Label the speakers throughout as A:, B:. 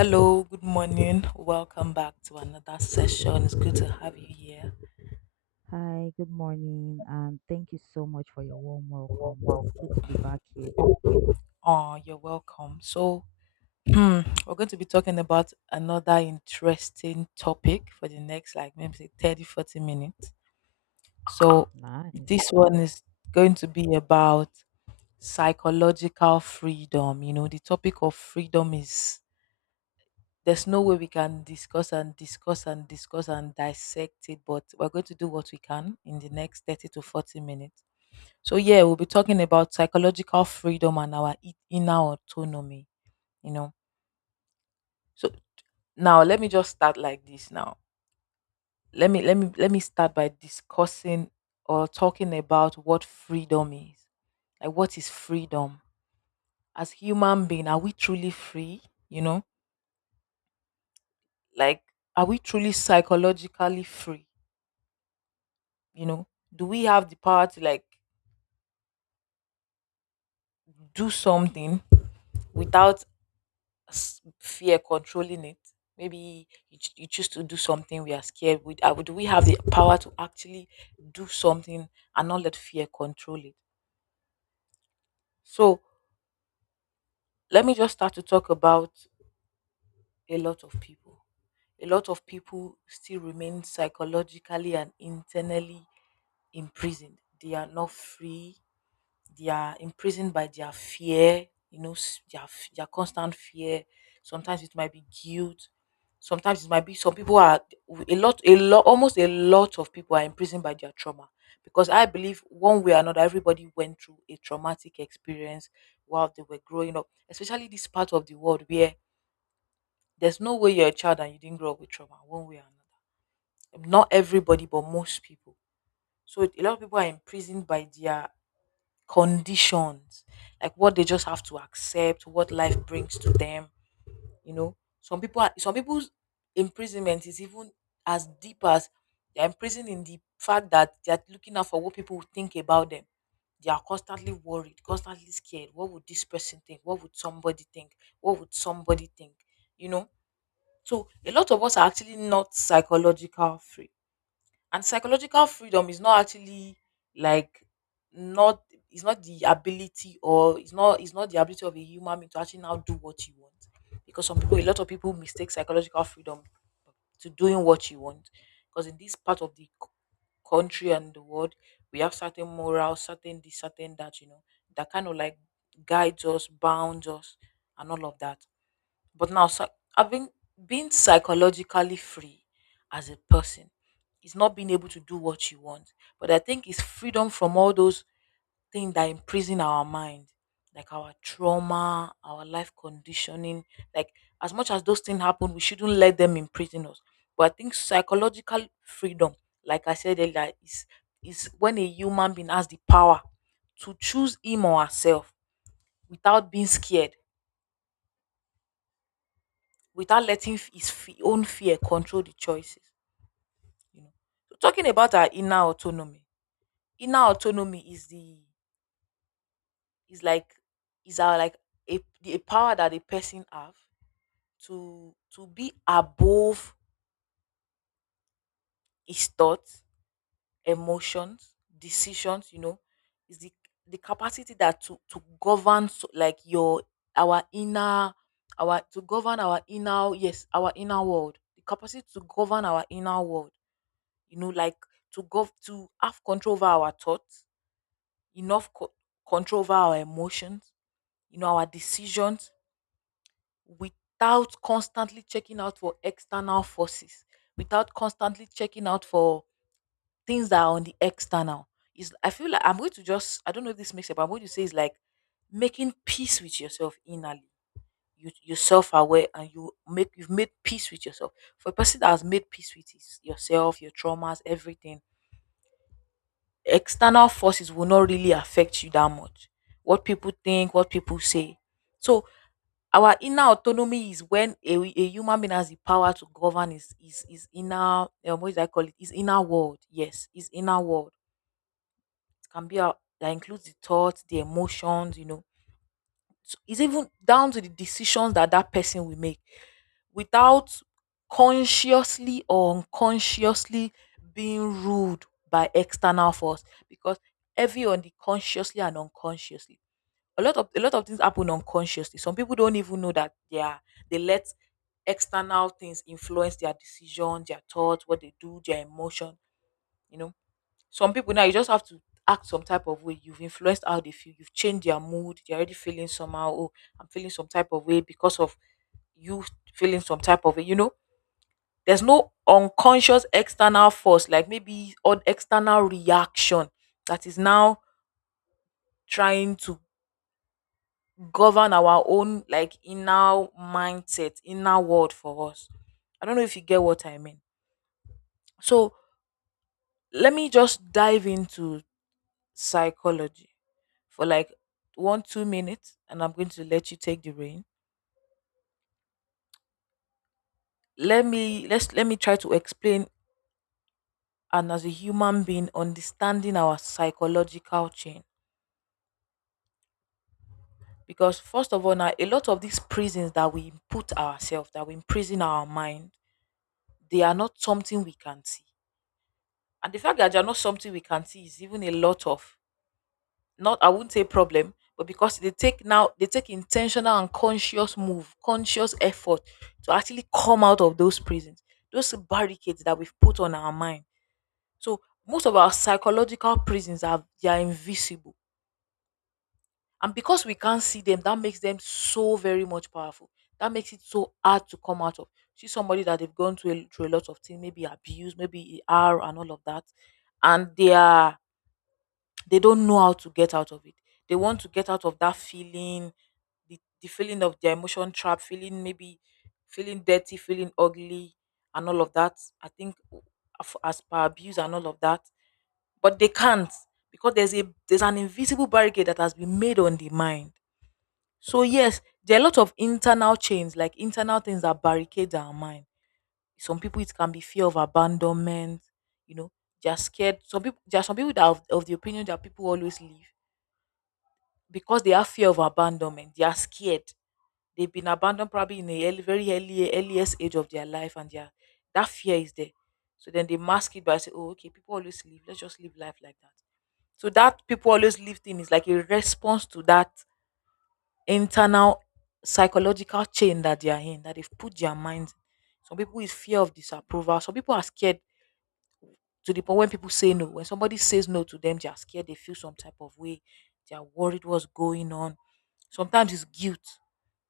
A: Hello, good morning. Welcome back to another session. It's good to have you here.
B: Hi, good morning, and thank you so much for your warm welcome. It's good to be back here.
A: Oh, you're welcome. So, we're going to be talking about another interesting topic for the next, like maybe say 30 40 minutes. So,
B: Nice.
A: this one is going to be about psychological freedom. You know, the topic of freedom is there's no way we can discuss and discuss and discuss and dissect it, but we're going to do what we can in the next 30 to 40 minutes. So yeah, we'll be talking about psychological freedom and our inner autonomy, you know. So now let me just start like this now. Let me start by discussing or talking about what freedom is. Like what is freedom? As human being, are we truly free? You know? Like are we truly psychologically free? You know? Do we have the power to like do something without fear controlling it. Maybe you, you choose to do something we are scared with. Do we have the power to actually do something and not let fear control it? So let me just start to talk about a lot of people. A lot of people still remain psychologically and internally imprisoned. They are not free. They are imprisoned by their fear, you know, their constant fear. Sometimes it might be guilt, sometimes it might be, some people are, a lot almost a lot of people are imprisoned by their trauma, because I believe one way or another everybody went through a traumatic experience while they were growing up, especially this part of the world where there's no way you're a child and you didn't grow up with trauma one way or another. Not everybody, but most people. So a lot of people are imprisoned by their conditions, like what they just have to accept, what life brings to them. You know, some people, are, some people's imprisonment is even as deep as they're imprisoned in the fact that they're looking out for what people think about them. They are constantly worried, constantly scared. What would this person think? What would somebody think? What would somebody think? You know, so a lot of us are actually not psychological free, and psychological freedom is not actually, like, not, it's not the ability, or it's not the ability of a human being to actually now do what you want, because some people, a lot of people mistake psychological freedom to doing what you want, because in this part of the country and the world, we have certain morals, certain this, certain that, you know, that kind of like guides us, bounds us, and all of that. But now, I've been, being psychologically free as a person is not being able to do what you want. But I think it's freedom from all those things that imprison our mind, like our trauma, our life conditioning. Like, as much as those things happen, we shouldn't let them imprison us. But I think psychological freedom, like I said earlier, is when a human being has the power to choose him or herself without being scared, without letting own fear control the choices, you know. So talking about our inner autonomy, inner autonomy is the, is like, is our, like a, a power that a person have to, be above his thoughts, emotions, decisions, you know, is the capacity that to, govern, so, like your, our inner, our, to govern our inner, yes, our inner world, the capacity to govern our inner world, you know, like to go to have control over our thoughts, enough control over our emotions, you know, our decisions, without constantly checking out for external forces, without constantly checking out for things that are on the external. Is, I feel like I'm going to just, I don't know if this makes sense, but I'm going to say it's like making peace with yourself innerly. You, you're self aware, and you make, you've made peace with yourself. For a person that has made peace with his, yourself, your traumas, everything, external forces will not really affect you that much. What people think, what people say. So our inner autonomy is when a human being has the power to govern his inner, what do I call it? His inner world. Yes, his inner world. It can be out, that includes the thoughts, the emotions, you know, it's even down to the decisions that that person will make without consciously or unconsciously being ruled by external force, because every on the consciously and unconsciously, a lot of things happen unconsciously. Some people don't even know that they are, they let external things influence their decisions, their thoughts, what they do, their emotion, you know. Some people now you just have to act some type of way. You've influenced how they feel. You've changed their mood. They're already feeling somehow. Oh, I'm feeling some type of way because of you feeling some type of way. You know, there's no unconscious external force, like maybe on external reaction that is now trying to govern our own, like, inner mindset, inner world for us. I don't know if you get what I mean. So let me just dive into psychology for like 1 2 minutes, and I'm going to let you take the reign. Let me try to explain, and as a human being, understanding our psychological chain. Because first of all now, a lot of these prisons that we put ourselves, that we imprison our mind, they are not something we can see. And the fact that they are not something we can see is even a lot of, not, I wouldn't say problem, but because they take now, they take intentional and conscious move, conscious effort to actually come out of those prisons, those barricades that we've put on our mind. So most of our psychological prisons are, they are invisible. And because we can't see them, that makes them so very much powerful. That makes it so hard to come out of. See somebody that they've gone through a, through a lot of things, maybe abuse, maybe ER and all of that. And they are, they don't know how to get out of it. They want to get out of that feeling, the feeling of their emotion trap, feeling, maybe feeling dirty, feeling ugly, and all of that. I think as per abuse and all of that, but they can't, because there's an invisible barricade that has been made on the mind. So yes, there are a lot of internal chains, like internal things that barricade our mind. Some people, it can be fear of abandonment. You know, they're scared. Some people, there are some people that are of the opinion that people always leave, because they have fear of abandonment. They are scared. They've been abandoned probably in a early, very early earliest age of their life, and their, that fear is there. So then they mask it by saying, "Oh, okay, people always live. Let's just live life like that." So that people always live thing is like a response to that internal psychological chain that they are in, that they've put their minds. Some people is fear of disapproval. Some people are scared to the point when people say no, when somebody says no to them, they are scared, they feel some type of way, they are worried what's going on. Sometimes it's guilt,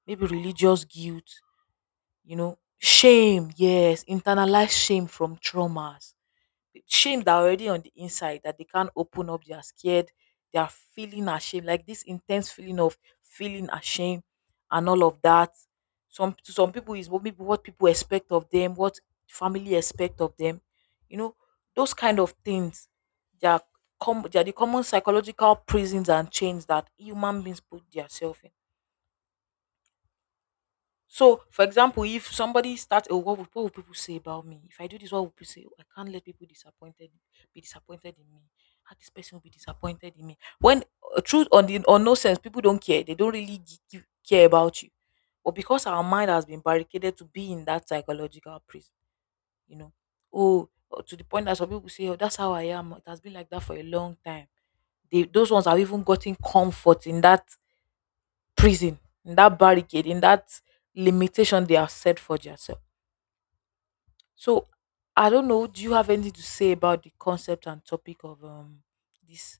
A: maybe religious guilt, you know, shame, yes, internalized shame from traumas, shame that already on the inside, that they can't open up, they are scared, they are feeling ashamed, like this intense feeling of feeling ashamed, and all of that. Some, to some people is what people, what people expect of them, what family expect of them, you know, those kind of things. They are, they are the common psychological prisons and chains that human beings put themselves in. So, for example, if somebody starts, oh, what will people say about me? If I do this, what will people say? Oh, I can't let people disappointed, be disappointed in me. How this person will be disappointed in me? When, truth or the, or nonsense, people don't care. They don't really give, care about you. But because our mind has been barricaded to be in that psychological prison, you know, oh, to the point that some people say, oh, that's how I am. It has been like that for a long time. They, those ones have even gotten comfort in that prison, in that barricade, in that limitation they have set for themselves. So I don't know. Do you have anything to say about the concept and topic of this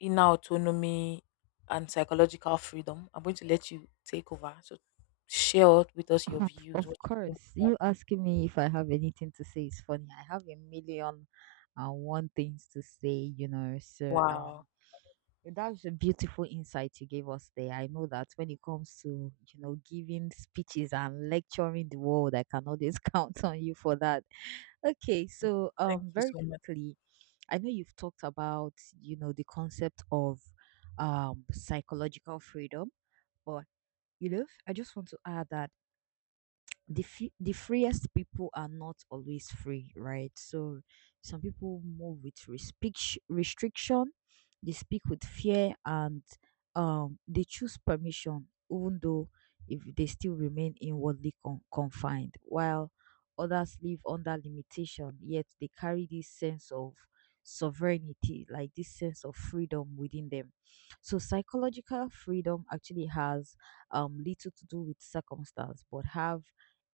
A: inner autonomy and psychological freedom? I'm going to let you take over. So share out with us your
B: Of,
A: views, what
B: of
A: you think
B: course,
A: about.
B: you asking me if I have anything to say is funny. I have a million and one things to say, you know.
A: Wow,
B: That was a beautiful insight you gave us there. I know that when it comes to, you know, giving speeches and lecturing the world, I can always count on you for that. Okay, so
A: thank you
B: very
A: so much.
B: quickly, I know you've talked about you know the concept of psychological freedom, but you know I just want to add that the freest people are not always free, right? So some people move with restriction, they speak with fear, and they choose permission, even though if they still remain inwardly confined, while others live under limitation, yet they carry this sense of sovereignty, like this sense of freedom within them. So psychological freedom actually has little to do with circumstance, but have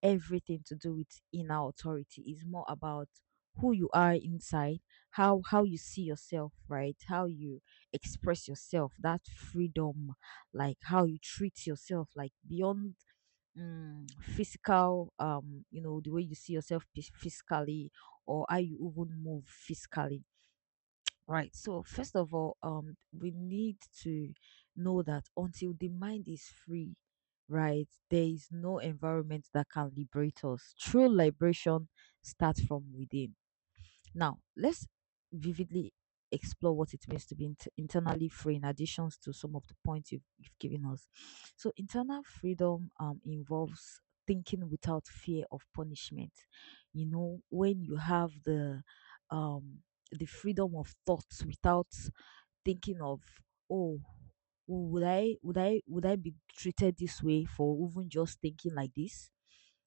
B: everything to do with inner authority. Is more about who you are inside, how you see yourself, right? How you express yourself, that freedom, like how you treat yourself, like beyond mm, physical, you know, the way you see yourself physically or how you even move physically. Right. So first of all, we need to know that until the mind is free, right, there is no environment that can liberate us. True liberation starts from within. Now, let's vividly explore what it means to be internally free in additions to some of the points you've given us. So, internal freedom involves thinking without fear of punishment. You know, when you have um, the freedom of thoughts without thinking of, oh, would I be treated this way for even just thinking like this?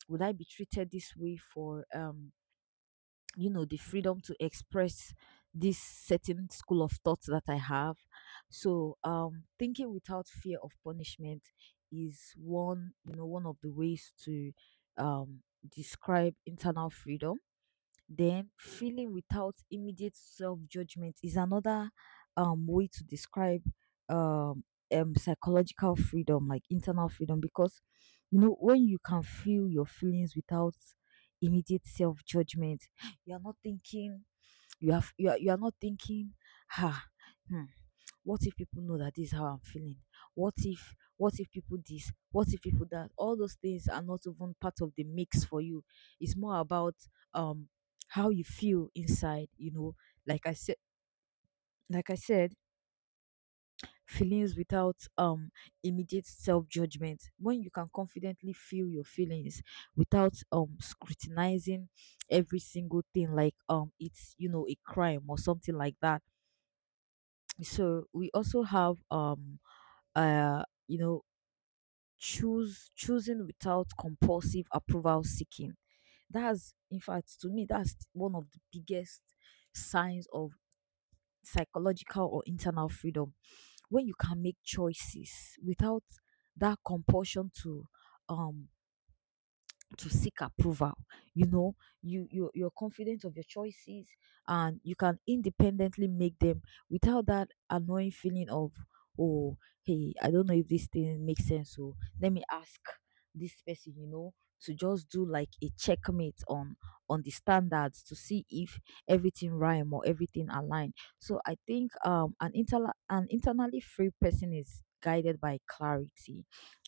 B: Would I be treated this way for you know the freedom to express this certain school of thoughts that I have? So thinking without fear of punishment is one, you know, one of the ways to um describe internal freedom. Then feeling without immediate self judgment is another way to describe um psychological freedom, like internal freedom, because you know when you can feel your feelings without immediate self judgment, you are not thinking, you are not thinking, ha, hmm, what if people know that this is how I'm feeling? What if, what if people this? What if people that? All those things are not even part of the mix for you. It's more about um how you feel inside, you know. Like I said like I said, feelings without immediate self judgment. When you can confidently feel your feelings without scrutinizing every single thing like it's you know a crime or something like that. So we also have uh you know choose choosing without compulsive approval seeking. That's in fact, to me, that's one of the biggest signs of psychological or internal freedom, when you can make choices without that compulsion um to seek approval. You know, you, you're confident of your choices and you can independently make them without that annoying feeling of, oh, hey, I don't know if this thing makes sense, so let me ask this person, you know, to just do like a checkmate on the standards to see if everything rhyme or everything align. So I think an internally free person is guided by clarity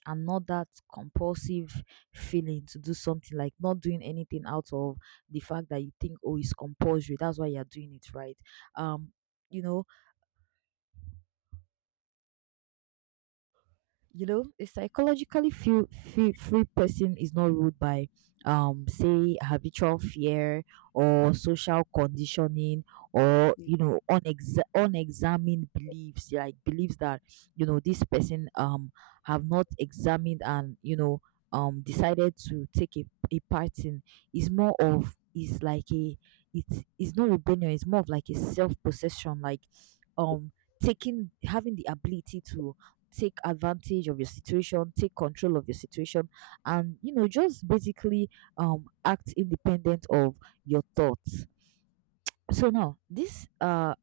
B: and not that compulsive feeling to do something, like not doing anything out of the fact that you think, oh, it's compulsory, that's why you're doing it, right? um you know, a psychologically free person is not ruled by say habitual fear or social conditioning or
A: Yeah,
B: you know unexamined beliefs, like beliefs that you know this person have not examined and you know decided to take a part in. Is more of, is like a, it's not rebellion, it's more of like a self-possession, like um taking, having the ability to take advantage of your situation, take control of your situation, and you know, just basically act independent of your thoughts. So now this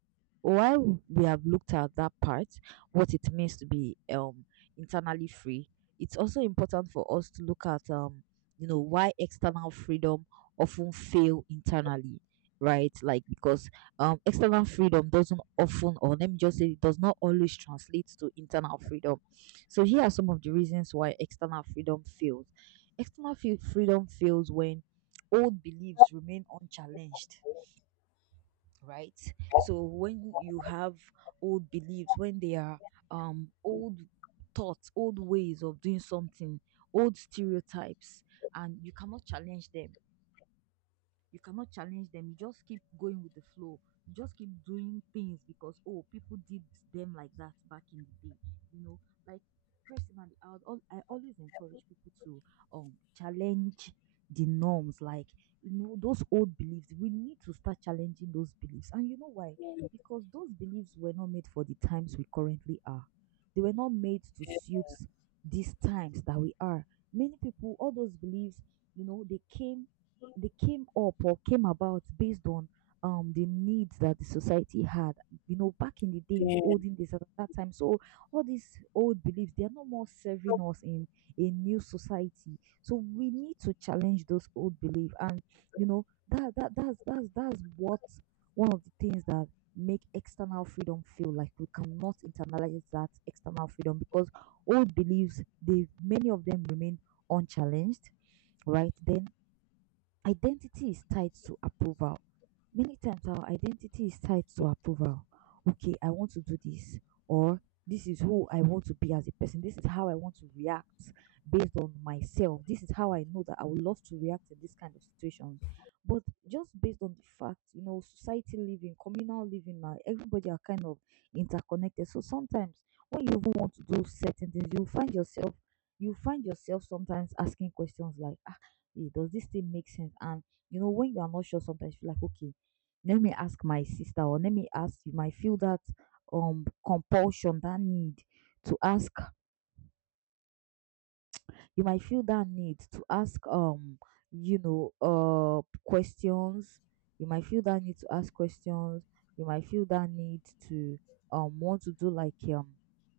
B: while we have looked at that part, what it means to be internally free, it's also important for us to look at you know why external freedom often fail internally, right? Like because external freedom doesn't often, or let me just say it does not always translate to internal freedom. So here are some of the reasons why external freedom fails. Freedom fails when old beliefs remain unchallenged, right? So when you have old beliefs, when they are old thoughts, old ways of doing something, old stereotypes, and you cannot challenge them, you cannot challenge them. You just keep going with the flow. You just keep doing things because, oh, people did them like that back in the day. You know, like personally, I would I always encourage people to challenge the norms. Like, you know, those old beliefs. We need to start challenging those beliefs. And you know why? Because those beliefs were not made for the times we currently are. They were not made to suit these times that we are. Many people, all those beliefs, you know, they came up or came about based on the needs that the society had, you know, back in the day, in the
A: damn,
B: olden days, at that time. So all these old beliefs, they are no more serving us in a new society, so we need to challenge those old beliefs. And you know that's what, one of the things that make external freedom feel like we cannot internalize that external freedom, because old beliefs, they, many of them, remain unchallenged, right? Then identity is tied to approval. Many times our identity is tied to approval. Okay, I want to do this, or this is who I want to be as a person. This is how I want to react based on myself. This is how I know that I would love to react in this kind of situation. But just based on the fact, you know, society living, communal living now, everybody are kind of interconnected. So sometimes when you even want to do certain things, you find yourself sometimes asking questions like, eh, does this thing make sense? And you know, when you are not sure, sometimes you're like, okay, let me ask my sister, or let me ask, you might feel that compulsion, that need to ask, you might feel that need to ask you know questions, you might feel that need to ask questions, you might feel that need to want to do like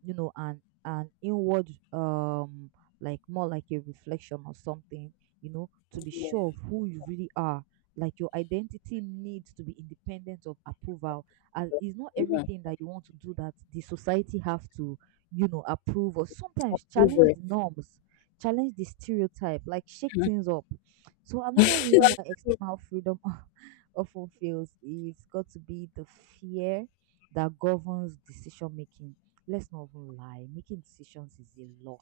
B: you know an inward like more like a reflection or something, you know, to be sure of
A: yeah.
B: who you really are, like your identity needs to be independent of approval. As it's not everything that you want to do that the society have to, you know, approve, or sometimes
A: Over
B: challenge
A: it.
B: the norms, challenge the stereotype, like shake things up. So another reason why external freedom often fails is got to be the fear that governs decision making. Let's not even lie, making decisions is a lot.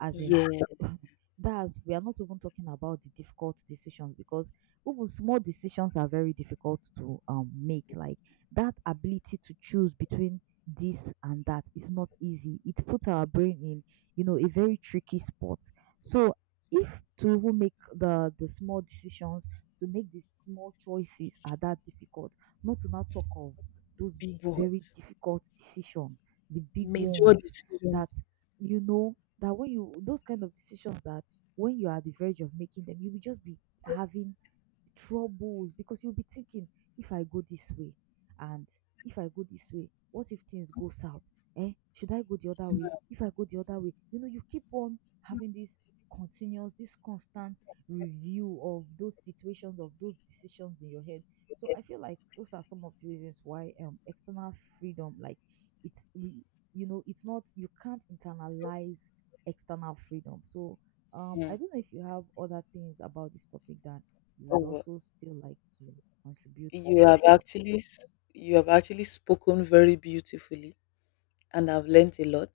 B: As in,
A: Yeah,
B: that's, we are not even talking about the difficult decisions, because even small decisions are very difficult to make. Like that ability to choose between this and that is not easy. It puts our brain, you know, a very tricky sport. So if to even make the small decisions, to make the small choices are that difficult, not to now talk of those
A: big
B: very
A: words,
B: difficult decisions, the big
A: major
B: ones,
A: decisions.
B: that you know that when you those kind of decisions that when you are at the verge of making them, you will just be having troubles because you'll be thinking, if I go this way, and if I go this way, what if things go south? Eh, should I go the other way? If I go the other way, you know, you keep on having this continuous, this constant review of those situations, of those decisions in your head. So I feel like those are some of the reasons why external freedom, like it's we- you know, it's not, you can't internalize external freedom. So I don't know if you have other things about this topic that you would
A: Mm.
B: also still like to contribute to the
A: You have
B: discourse.
A: actually s- you have actually spoken very beautifully and I've learnt a lot.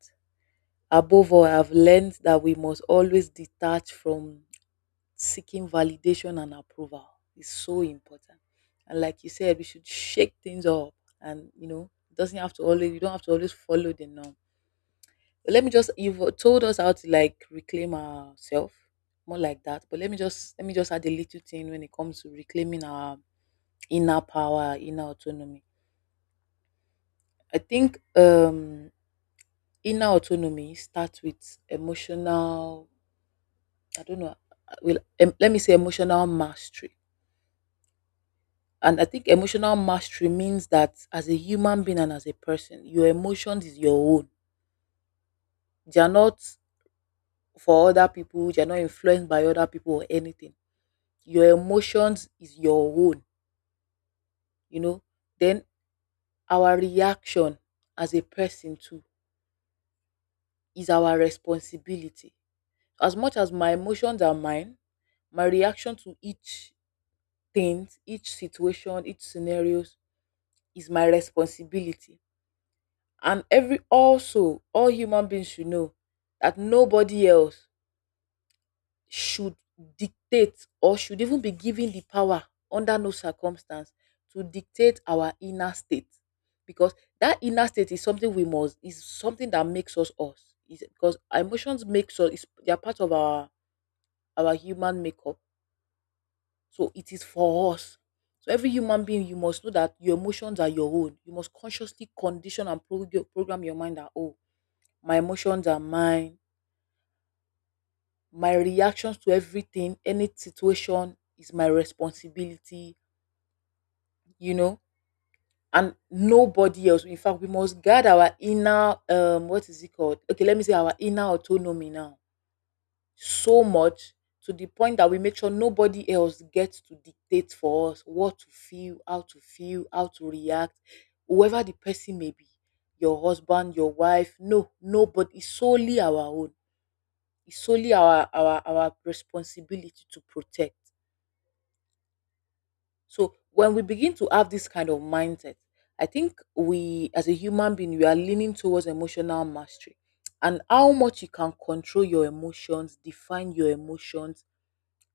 A: Above all, I've learned that we must always detach from seeking validation and approval. It's so important. And like you said, we should shake things up, and you know, it doesn't have to always, you don't have to always follow the norm. But let me just, you've told us how to like reclaim ourselves, more like that. But let me just add a little thing when it comes to reclaiming our inner power, inner autonomy. I think inner autonomy starts with emotional, I don't know, well, let me say emotional mastery. And I think emotional mastery means that as a human being and as a person, your emotions is your own. They are not for other people, they are not influenced by other people or anything. Your emotions is your own, you know. Then our reaction as a person too is our responsibility. As much as my emotions are mine, my reaction to each thing, each situation, each scenarios is my responsibility. And every, also all human beings should know that nobody else should dictate or should even be given the power, under no circumstance, to dictate our inner state, because that inner state is something we must, is something that makes us us, is because our emotions makes us, is they are part of our human makeup. So it is for us. So every human being, you must know that your emotions are your own. You must consciously condition and program your mind that, oh, my emotions are mine. My reactions to everything, any situation, is my responsibility, you know, and nobody else. In fact, we must guard our inner, what is it called? Okay, let me say our inner autonomy now so much to the point that we make sure nobody else gets to dictate for us what to feel, how to feel, how to react, whoever the person may be, your husband, your wife, no, nobody. It's solely our own. It's solely our our responsibility to protect. So when we begin to have this kind of mindset, I think we as a human being we are leaning towards emotional mastery. And how much you can control your emotions, define your emotions,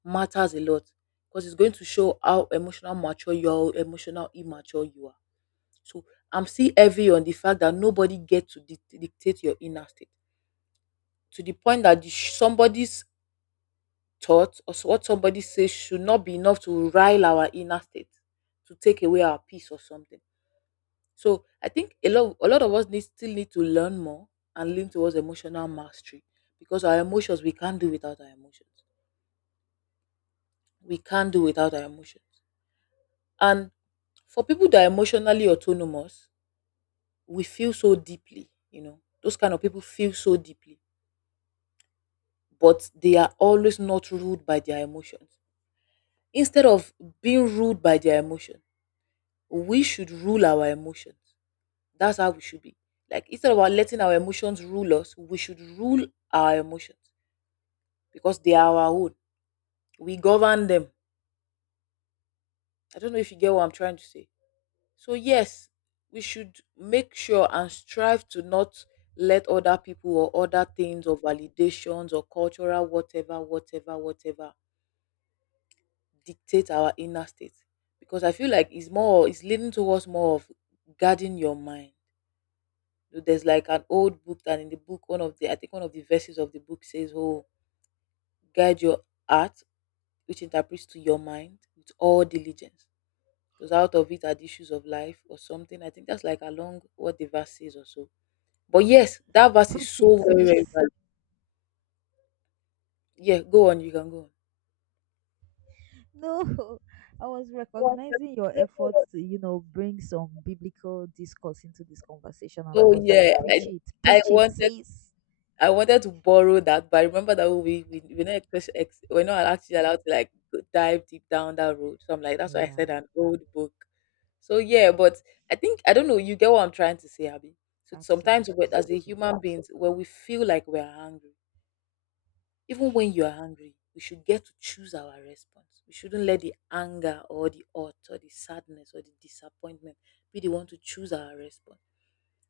A: matters a lot, because it's going to show how emotional mature you are or emotional immature you are. So I'm still heavy on the fact that nobody gets to dictate your inner state, to the point that somebody's thought or what somebody says should not be enough to rile our inner state, to take away our peace or something. So I think a lot of us need, still need to learn more and lean towards emotional mastery, because our emotions, we can't do without our emotions. We can't do without our emotions. And for people that are emotionally autonomous, we feel so deeply, you know. Those kind of people feel so deeply, but they are always not ruled by their emotions. Instead of being ruled by their emotion, we should rule our emotions. That's how we should be. Like instead of our letting our emotions rule us, we should rule our emotions, because they are our own. We govern them. I don't know if you get what I'm trying to say. So, yes, we should make sure and strive to not let other people or other things or validations or cultural whatever, whatever, whatever dictate our inner state. Because I feel like it's more, it's leading towards more of guarding your mind. You know, there's like an old book that, in the book, one of the, I think one of the verses of the book says, oh, guide your heart, which interprets to your mind with all diligence. Because out of it are the issues of life or something. I think that's like along what the verse says or so. But yes, that verse is
B: Preach
A: so
B: it,
A: very
B: sis.
A: relevant. Yeah, go on, you can go on.
B: No, I was recognizing your efforts to, you know, bring some biblical discourse into this conversation, and I
A: Oh
B: was like,
A: yeah, I I
B: preach it,
A: wanted
B: sis.
A: I wanted to borrow that, but I remember that we're not ex- ex- we're not actually allowed to like dive deep down that road. So I'm like, that's why I said
B: Yeah,
A: an old book. So yeah,
B: mm,
A: but I think, I don't know. You get what I'm trying to say, Abby. So sometimes,
B: absolutely,
A: as a human
B: absolutely.
A: beings, when we feel like we're hungry, even when you are angry, we should get to choose our response. We shouldn't let the anger or the hurt or the sadness or the disappointment be the one to choose our response.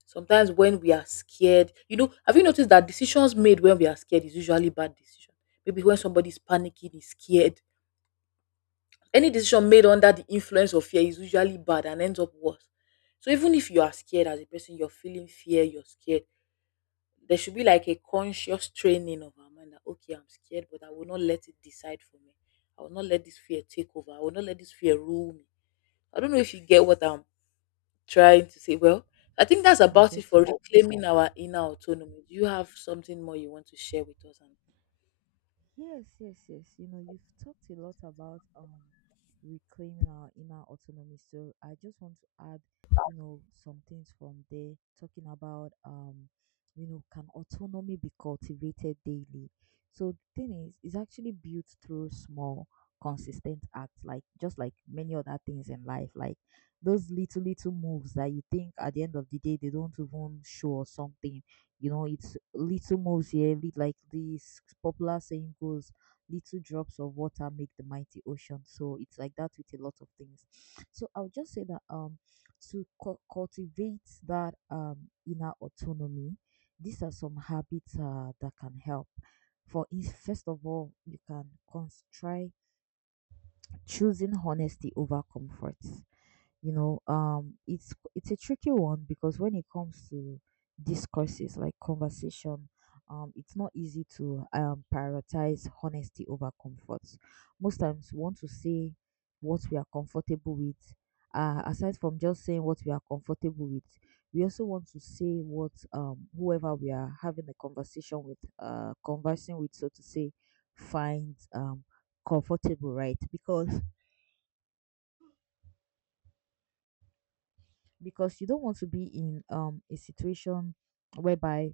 A: Sometimes when we are scared, you know, have you noticed that decisions made when we are scared is usually bad decision? Maybe when somebody's panicking, is scared. Any decision made under the influence of fear is usually bad and ends up worse. So even if you are scared as a person, you're feeling fear, you're scared, there should be like a conscious training of our mind that, okay, I'm scared, but I will not let it decide for me. I will not let this fear take over. I will not let this fear rule me. I don't know if you get what I'm trying to say. Well, I think that's
B: I
A: about it
B: get
A: for
B: you.
A: reclaiming our inner autonomy. Do you have something more you want to share with us? And
B: Yes, yes, yes. You know, you've talked a lot about reclaiming our inner autonomy. So I just want to add, you know, some things from there, talking about you know, can autonomy be cultivated daily? So the thing is, it's actually built through small, consistent acts, like just like many other things in life, like those little moves that you think at the end of the day they don't even show or something, you know, it's little moves here, like this popular saying goes, little drops of water make the mighty ocean. So it's like that with a lot of things. So I'll just say that to cultivate that inner autonomy, these are some habits that can help. For is first of all, you can try choosing honesty over comfort. You know, it's a tricky one because when it comes to discourses like conversation, it's not easy to prioritize honesty over comfort. Most times, we want to say what we are comfortable with. Aside from just saying what we are comfortable with, we also want to say what, whoever we are having a conversation with, conversing with, so to say, finds comfortable, right? Because you don't want to be in a situation whereby,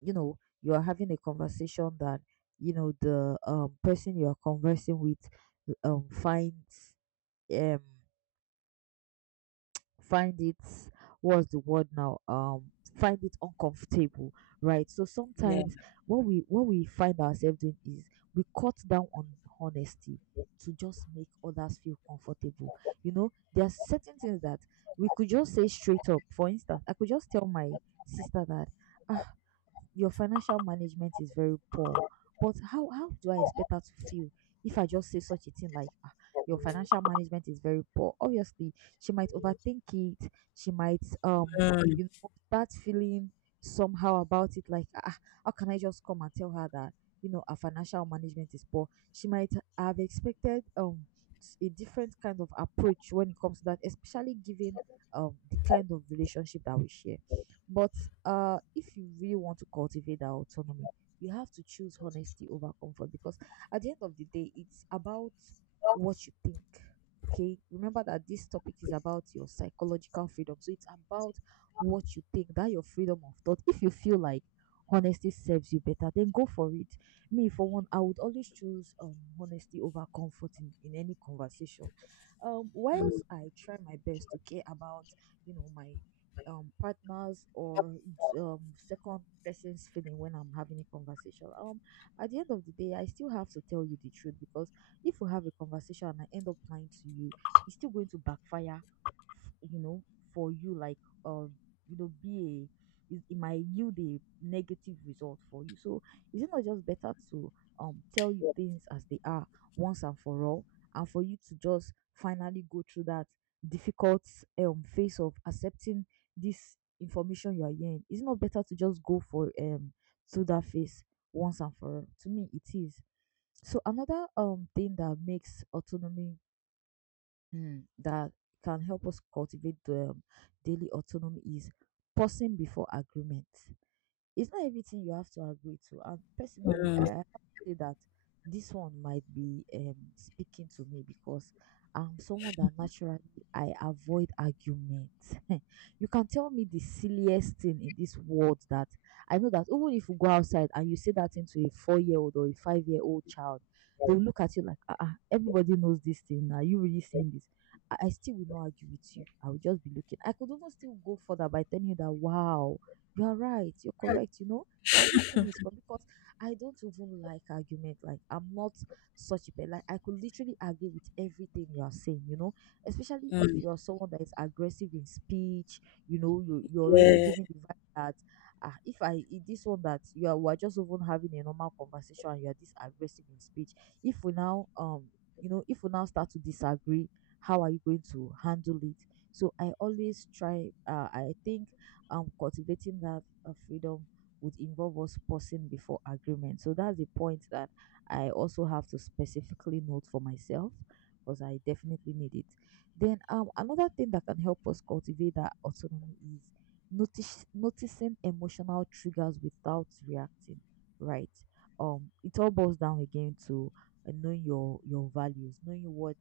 B: you know, you are having a conversation that, you know, the person you are conversing with finds, um find it, what's the word now, find it uncomfortable, right? So
A: yeah.
B: sometimes what we find ourselves doing is we cut down on honesty to just make others feel comfortable. You know, there are certain things that we could just say straight up. For instance, I could just tell my sister that, ah, your financial management is very poor. But how do I expect her to feel if I just say such a thing like, "Ah, your financial management is very poor?" Obviously, she might overthink it. She might
A: Mm,
B: you know, start feeling somehow about it, like, ah, how can I just come and tell her that, you know, her financial management is poor? She might have expected a different kind of approach when it comes to that, especially given the kind of relationship that we share. But if you really want to cultivate that autonomy, you have to choose honesty over comfort because at the end of the day, it's about what you think. Okay, remember that this topic is about your psychological freedom, so it's about what you think, that your freedom of thought. If you feel like honesty serves you better, then go for it. Me, for one, I would always choose, honesty over comfort in any conversation.
A: mm,
B: Whilst I try my best to care about, you know, my partners or um second person's feeling when I'm having a conversation. At the end of the day, I still have to tell you the truth, because if we have a conversation and I end up lying to you, it's still going to backfire you know, for you, like uh you know, be a it might yield a negative result for you. So is it not just better to tell you things as they are, once and for all, and for you to just finally go through that difficult phase of accepting this information you are hearing? Is it not better to just go for to that phase once and for all? To me, it is. So another thing that makes autonomy, that can help us cultivate the daily autonomy is pausing before agreement. It's not everything you have to agree to. And personally,
A: mm,
B: I have to say that this one might be, speaking to me because I'm someone that naturally I avoid arguments. You can tell me the silliest thing in this world that I know that even if you go outside and you say that thing to a 4 year old or a 5 year old child, they'll look at you like, ah, everybody knows this thing. Are you really saying this? I still will not argue with you. I will just be looking. I could even still go further by telling you that, wow, you are right. You're correct. You know, everything is correct because I don't even like argument. Like I'm not such a like I could literally agree with everything you are saying. You know, especially if
A: mm,
B: you're someone that is aggressive in speech. You know, you're already
A: yeah.
B: giving the vibe that, ah, if this one that you are, we're just even having a normal conversation and you are this aggressive in speech. If we now you know, if we now start to disagree, how are you going to handle it? So I always try. I think, cultivating that freedom would involve us pausing before agreement. So that's the point that I also have to specifically note for myself, because I definitely need it. Then, another thing that can help us cultivate that autonomy is noticing emotional triggers without reacting, right? It all boils down again to knowing your values, knowing what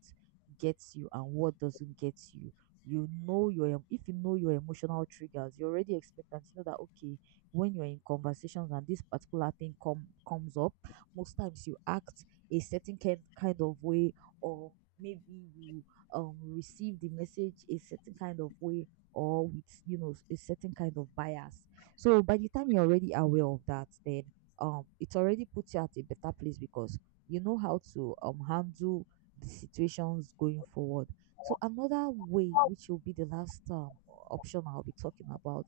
B: gets you and what doesn't get you. You know your if you know your emotional triggers, you're already expectant. You know that, okay, when you're in conversations and this particular thing comes up, most times you act a certain kind of way, or maybe you receive the message a certain kind of way, or with, you know, a certain kind of bias. So by the time you're already aware of that, then, it's already puts you at a better place, because you know how to handle the situations going forward. So another way, which will be the last, option I'll be talking about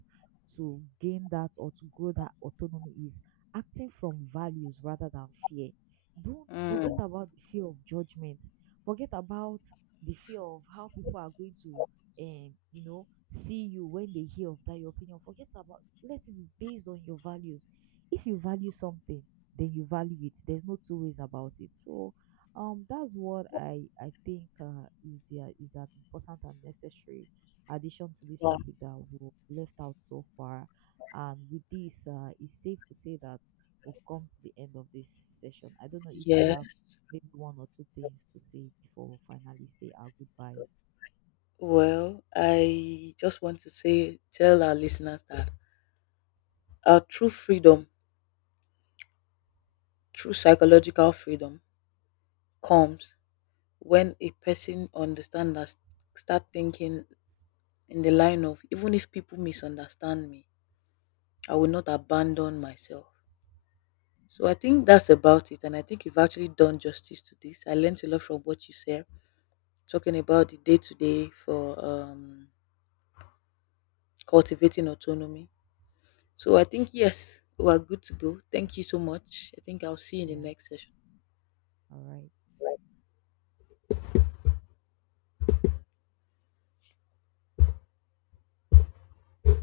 B: to gain that or to grow that autonomy, is acting from values rather than fear. Don't forget
A: Mm.
B: about the fear of judgment. Forget about the fear of how people are going to, you know, see you when they hear of that your opinion. Forget about. Let it be based on your values. If you value something, then you value it. There's no two ways about it. So, that's what I think, is, yeah, is an important and necessary addition to this
A: Wow.
B: topic that we left out so far. And with this, it's safe to say that we've come to the end of this session. I don't know if you
A: Yeah,
B: have maybe one or two things to say before we finally say our goodbyes.
A: well, I just want to say, tell our listeners that our true freedom, true psychological freedom, comes when a person understand that, start thinking in the line of, even if people misunderstand me, I will not abandon myself. So I think that's about it. And I think you've actually done justice to this. I learned a lot from what you said, talking about the day to day for cultivating autonomy. So I think, yes, we are good to go. Thank you so much. I think I'll see you in
B: Yeah.
A: the next session.
B: All right.